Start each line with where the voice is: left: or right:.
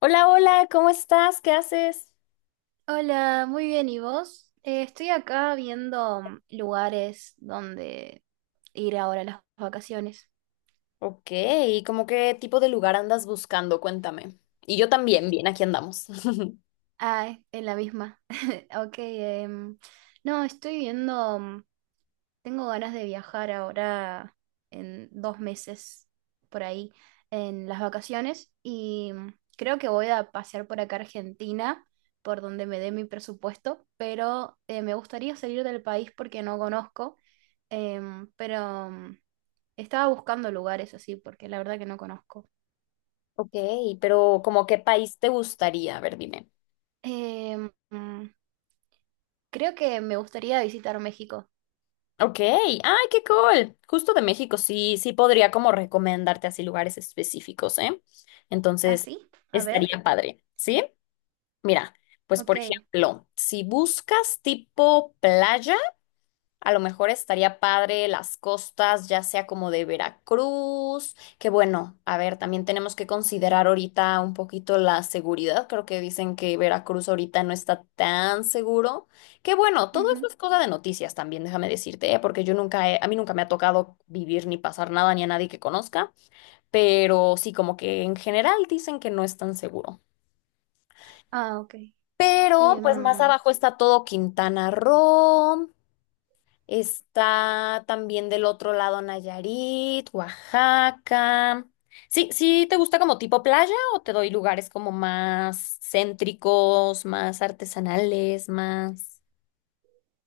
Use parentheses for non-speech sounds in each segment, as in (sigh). left: Hola, hola, ¿cómo estás? ¿Qué haces?
right: Hola, muy bien, ¿y vos? Estoy acá viendo lugares donde ir ahora a las vacaciones.
left: Ok, ¿Cómo qué tipo de lugar andas buscando? Cuéntame. Y yo también, bien, aquí andamos. (laughs)
right: Ah, en la misma. (laughs) Ok, no, estoy viendo. Tengo ganas de viajar ahora en 2 meses por ahí en las vacaciones y creo que voy a pasear por acá a Argentina, por donde me dé mi presupuesto, pero me gustaría salir del país porque no conozco, pero estaba buscando lugares así porque la verdad que no conozco.
left: Ok, pero ¿como qué país te gustaría? A ver, dime.
right: Em, mm, Creo que me gustaría visitar México.
left: Ok, ay, qué cool. Justo de México, sí, sí podría como recomendarte así lugares específicos, ¿eh?
right: ¿Ah,
left: Entonces,
right: sí? A ver.
left: estaría padre, ¿sí? Mira, pues por
right: Ok.
left: ejemplo, si buscas tipo playa, a lo mejor estaría padre las costas, ya sea como de Veracruz, que bueno, a ver, también tenemos que considerar ahorita un poquito la seguridad. Creo que dicen que Veracruz ahorita no está tan seguro. Que bueno, todo eso
right: Ujú.
left: es cosa de noticias también, déjame decirte, ¿eh? Porque yo nunca he- a mí nunca me ha tocado vivir ni pasar nada ni a nadie que conozca, pero sí, como que en general dicen que no es tan seguro.
right: Ah, ok.
left: Pero pues más
right: Em,
left: abajo está todo Quintana Roo. Está también del otro lado Nayarit, Oaxaca. Sí, sí, ¿te gusta como tipo playa o te doy lugares como más céntricos, más artesanales, más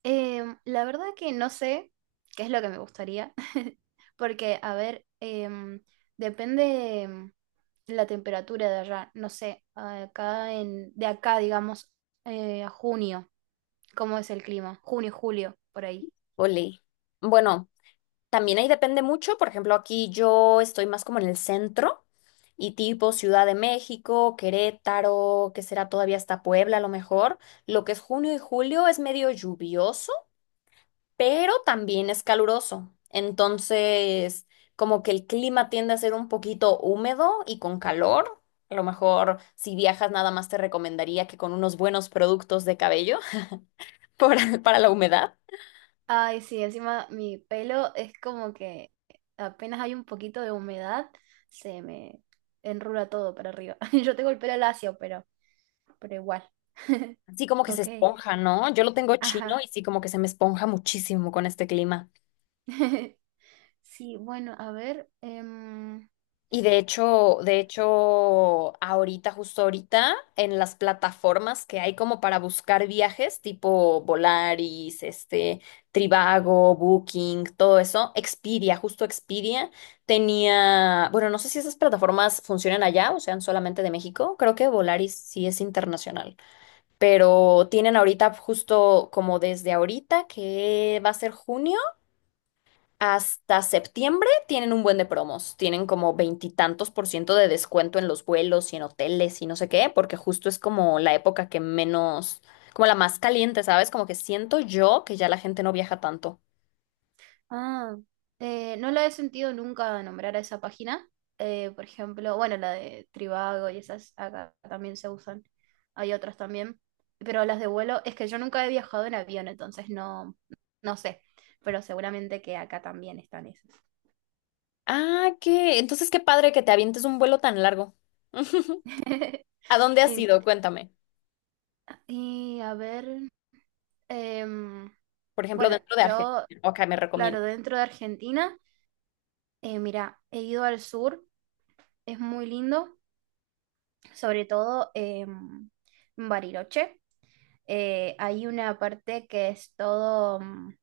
right: La verdad que no sé qué es lo que me gustaría, (laughs) porque, a ver, depende la temperatura de allá, no sé, acá en, de acá, digamos, a junio, ¿cómo es el clima? Junio, julio, por ahí.
left: olé? Bueno, también ahí depende mucho. Por ejemplo, aquí yo estoy más como en el centro y tipo Ciudad de México, Querétaro, que será todavía hasta Puebla a lo mejor. Lo que es junio y julio es medio lluvioso, pero también es caluroso. Entonces, como que el clima tiende a ser un poquito húmedo y con calor. A lo mejor si viajas nada más te recomendaría que con unos buenos productos de cabello (laughs) para la humedad.
right: Ay, sí, encima mi pelo es como que apenas hay un poquito de humedad, se me enrula todo para arriba. (laughs) Yo tengo el pelo lacio, pero igual.
left: Así como que se
right: Ok,
left: esponja, ¿no? Yo lo tengo chino
right: ajá.
left: y sí como que se me esponja muchísimo con este clima.
right: (laughs) Sí, bueno, a ver.
left: Y de hecho, ahorita, justo ahorita, en las plataformas que hay como para buscar viajes, tipo Volaris, este, Trivago, Booking, todo eso, Expedia, justo Expedia tenía, bueno, no sé si esas plataformas funcionan allá o sean solamente de México, creo que Volaris sí es internacional, pero tienen ahorita justo como desde ahorita, que va a ser junio. Hasta septiembre tienen un buen de promos, tienen como veintitantos por ciento de descuento en los vuelos y en hoteles y no sé qué, porque justo es como la época que menos, como la más caliente, ¿sabes? Como que siento yo que ya la gente no viaja tanto.
right: Ah, no la he sentido nunca nombrar a esa página. Por ejemplo, bueno, la de Trivago y esas acá también se usan. Hay otras también. Pero las de vuelo, es que yo nunca he viajado en avión, entonces no, no sé. Pero seguramente que acá también están esas.
left: Ah, qué, entonces qué padre que te avientes un vuelo tan largo. (laughs)
right: (laughs)
left: ¿A dónde has
right: Y,
left: ido? Cuéntame.
right: y a ver. em,
left: Por ejemplo,
right: bueno,
left: dentro de Argentina.
right: yo,
left: Ok, me
right: claro,
left: recomiendas.
right: dentro de Argentina, mira, he ido al sur, es muy lindo. Sobre todo en Bariloche. Hay una parte que es todo... mm,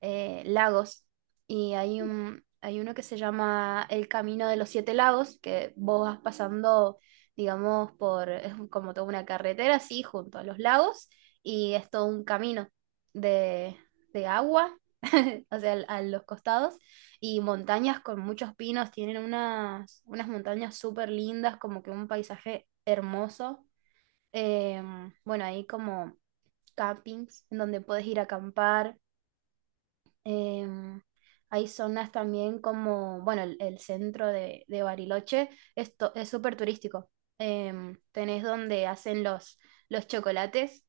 right: eh, lagos y hay uno que se llama El Camino de los Siete Lagos, que vos vas pasando, digamos, es como toda una carretera así junto a los lagos y es todo un camino de, de agua, (laughs) o sea, a los costados y montañas con muchos pinos, tienen unas montañas súper lindas, como que un paisaje hermoso. Bueno, ahí como campings en donde puedes ir a acampar. Em, Hay zonas también como, bueno, el centro de Bariloche es súper turístico. Tenés donde hacen los chocolates,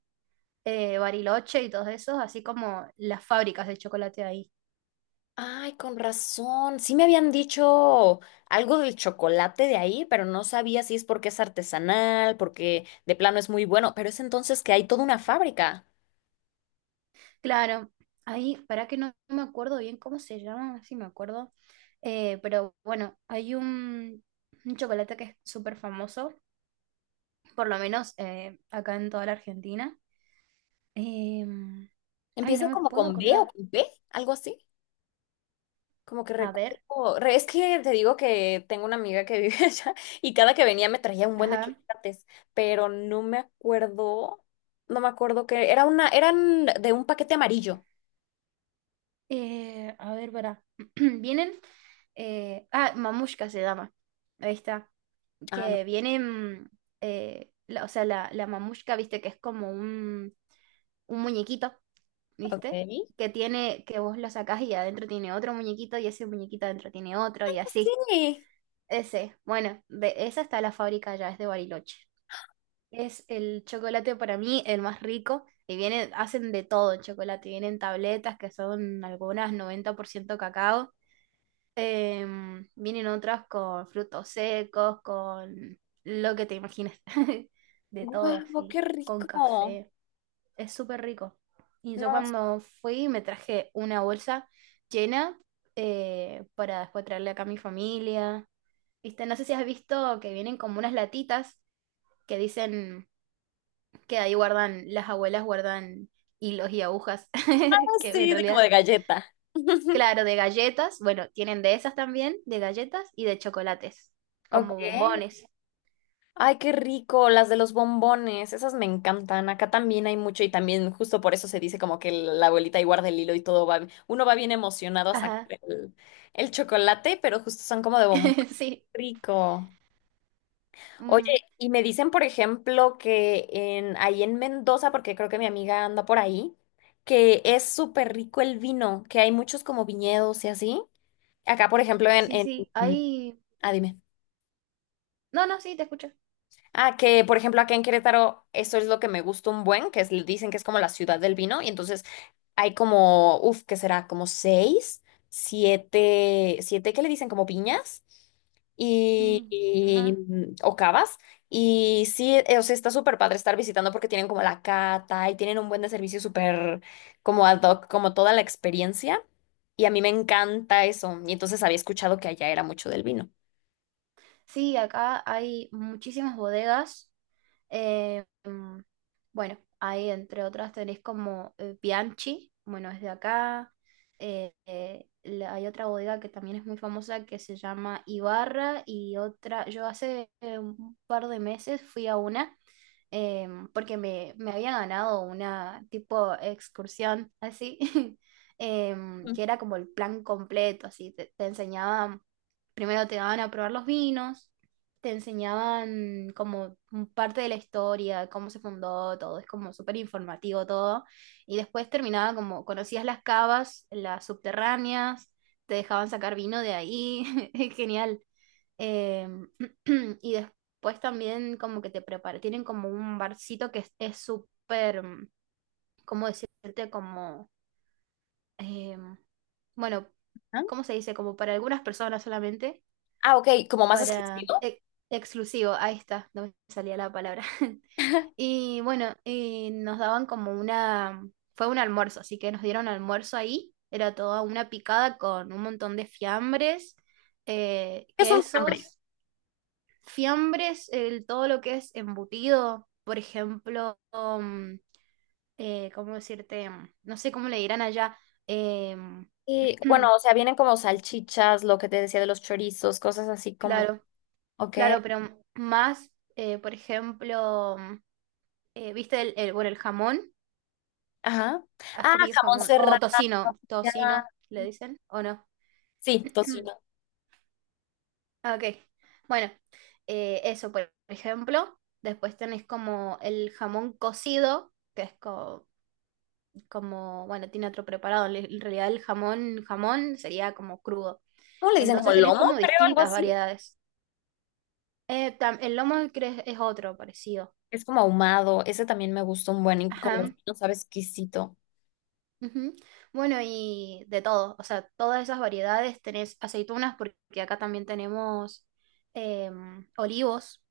right: Bariloche y todos esos, así como las fábricas de chocolate ahí.
left: Ay, con razón. Sí me habían dicho algo del chocolate de ahí, pero no sabía si es porque es artesanal, porque de plano es muy bueno, pero es entonces que hay toda una fábrica.
right: Claro, ahí, para que no me acuerdo bien cómo se llama, a ver si me acuerdo. Pero bueno, hay un chocolate que es súper famoso, por lo menos acá en toda la Argentina. Em, Ay, no
left: Empieza
right: me
left: como
right: puedo
left: con B o
right: acordar.
left: con P, algo así. Como que
right: A ver,
left: recuerdo. Es que te digo que tengo una amiga que vive (laughs) allá y cada que venía me traía un buen de
right: ajá.
left: chocolates, pero no me acuerdo, no me acuerdo que era una, eran de un paquete amarillo.
right: A ver, para. (clears throat) Vienen. Mamushka se llama. Ahí está.
left: Ah, no.
right: Que vienen. O sea, la mamushka, viste, que es como un muñequito,
left: Ok.
right: ¿viste? Que vos lo sacás y adentro tiene otro muñequito, y ese muñequito adentro tiene otro, y así.
left: Sí.
right: Ese. Bueno, de esa está la fábrica ya, es de Bariloche. Es el chocolate para mí el más rico y hacen de todo el chocolate. Vienen tabletas que son algunas 90% cacao. Vienen otras con frutos secos, con lo que te imagines. (laughs) De todo
left: Guau, qué
right: así, con
left: rico.
right: café. Es súper rico. Y yo
left: No,
right: cuando fui me traje una bolsa llena para después traerle acá a mi familia. ¿Viste? No sé si has visto que vienen como unas latitas que dicen que ahí guardan, las abuelas guardan hilos y agujas, (laughs) que en
left: sí, de como
right: realidad,
left: de galleta. (laughs)
right: claro, de galletas, bueno, tienen de esas también, de galletas y de chocolates, como
left: Ok.
right: bombones.
left: Ay, qué rico, las de los bombones, esas me encantan. Acá también hay mucho y también justo por eso se dice como que la abuelita ahí guarda el hilo y todo va, uno va bien emocionado a sacar
right: Ajá,
left: el, el chocolate, pero justo son como de bombón.
right: (laughs) sí,
left: Rico. Oye,
right: mm,
left: y me dicen, por ejemplo, que en, ahí en Mendoza, porque creo que mi amiga anda por ahí, que es súper rico el vino, que hay muchos como viñedos y así. Acá, por ejemplo, en,
right: sí, sí,
left: en...
right: hay...
left: Ah, dime.
right: No, no, sí, te escucho.
left: Ah, que por ejemplo acá en Querétaro, eso es lo que me gusta un buen, que es, dicen que es como la ciudad del vino, y entonces hay como, uff, ¿qué será? Como seis, siete, siete que le dicen como viñas y,
right: Mm,
left: y,
right: ajá.
left: mm, o cavas. Y sí, o sea, está súper padre estar visitando porque tienen como la cata y tienen un buen de servicio súper como ad hoc, como toda la experiencia. Y a mí me encanta eso. Y entonces había escuchado que allá era mucho del vino.
right: Sí, acá hay muchísimas bodegas. Eh, mm, bueno, ahí entre otras tenéis como Bianchi, bueno, es de acá. Hay otra bodega que también es muy famosa que se llama Ibarra y otra, yo hace un par de meses fui a una, porque me había ganado una tipo excursión así, (laughs)
left: Ujú.
right: que era como el plan completo, así, te enseñaban, primero te daban a probar los vinos, te enseñaban como un parte de la historia, cómo se fundó todo, es como súper informativo todo, y después terminaba como, conocías las cavas, las subterráneas, te dejaban sacar vino de ahí, (laughs) es genial. Em, (clears throat) y pues también como que te prepara, tienen como un barcito que es súper, ¿cómo decirte? Como, em, bueno, ¿cómo se dice? Como para algunas personas solamente,
left: Ah, ok, como más
right: para
left: exquisito.
right: exclusivo, ahí está, no me salía la palabra. (laughs)
left: (laughs)
right: Y bueno, y nos daban como fue un almuerzo, así que nos dieron almuerzo ahí, era toda una picada con un montón de fiambres,
left: ¿Qué es un fiambre?
right: quesos. Fiambres, todo lo que es embutido, por ejemplo, ¿cómo decirte? No sé cómo le dirán allá. em,
left: Y bueno,
right: (clears throat)
left: o sea, vienen como salchichas, lo que te decía de los chorizos, cosas así como,
right: claro,
left: ok,
right: claro, pero más, por ejemplo, ¿viste bueno, el jamón?
left: ajá.
right: ¿Has
left: Ah,
right: comido
left: jamón
right: jamón?
left: serrano,
right: O tocino,
left: ya.
right: tocino, le dicen, ¿o no?
left: Sí,
right: (clears throat)
left: tocino.
right: Ah, ok, bueno, eso por ejemplo. Después tenés como el jamón cocido, que es como, bueno, tiene otro preparado. En realidad el jamón, jamón sería como crudo.
left: ¿Cómo le dicen? Como
right: Entonces tenés
left: lomo,
right: como
left: creo, algo
right: distintas
left: así.
right: variedades. El lomo es otro parecido.
left: Es como ahumado, ese también me gusta un buen y con los
right: Ajá.
left: pinos sabe exquisito.
right: Ujú. Bueno, y de todo, o sea, todas esas variedades tenés aceitunas porque acá también tenemos olivos,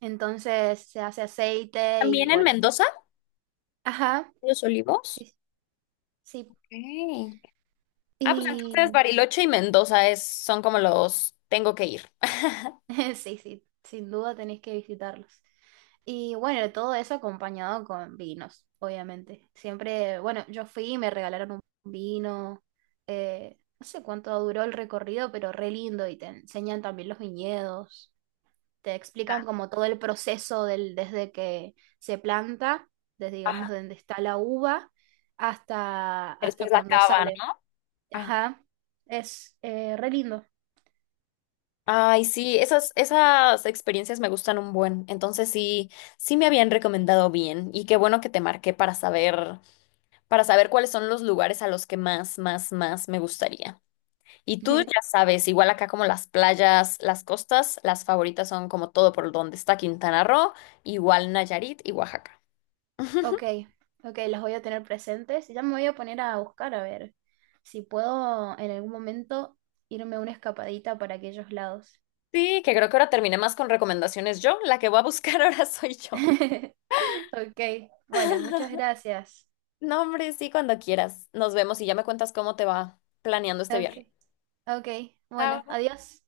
right: entonces se hace aceite
left: ¿También
right: y
left: en
right: bueno,
left: Mendoza?
right: ajá,
left: ¿Los olivos?
right: sí, sí,
left: Ok. Ah, pues entonces
right: y
left: Bariloche y Mendoza es, son como los tengo que ir. (laughs)
right: (laughs) sí, sí, sin duda tenés que visitarlos. Y bueno, todo eso acompañado con vinos, obviamente. Siempre, bueno, yo fui y me regalaron un vino. No sé cuánto duró el recorrido, pero re lindo. Y te enseñan también los viñedos. Te
left: Ajá.
right: explican como todo el proceso desde que se planta, desde digamos
left: Ajá.
right: donde está la uva, hasta
left: Después la
right: cuando
left: cava, ¿no?
right: sale.
left: Ajá.
right: Ajá, es re lindo.
left: Ay, sí, esas, esas experiencias me gustan un buen. Entonces sí, sí me habían recomendado bien. Y qué bueno que te marqué para saber cuáles son los lugares a los que más, más, más me gustaría. Y tú ya
right: (laughs)
left: sabes, igual acá como las playas, las costas, las favoritas son como todo por donde está Quintana Roo, igual Nayarit y Oaxaca.
right: Ok,
left: (laughs)
right: ok, los voy a tener presentes. Ya me voy a poner a buscar a ver si puedo en algún momento irme a una escapadita para aquellos lados.
left: Sí, que creo que ahora terminé más con recomendaciones yo, la que voy a buscar (laughs) ahora soy yo.
right: (laughs) Ok, bueno, muchas
left: (laughs)
right: gracias.
left: No, hombre, sí, cuando quieras. Nos vemos y ya me cuentas cómo te va planeando este
right: Ok,
left: viaje.
right: ok, bueno,
left: Chao.
right: adiós.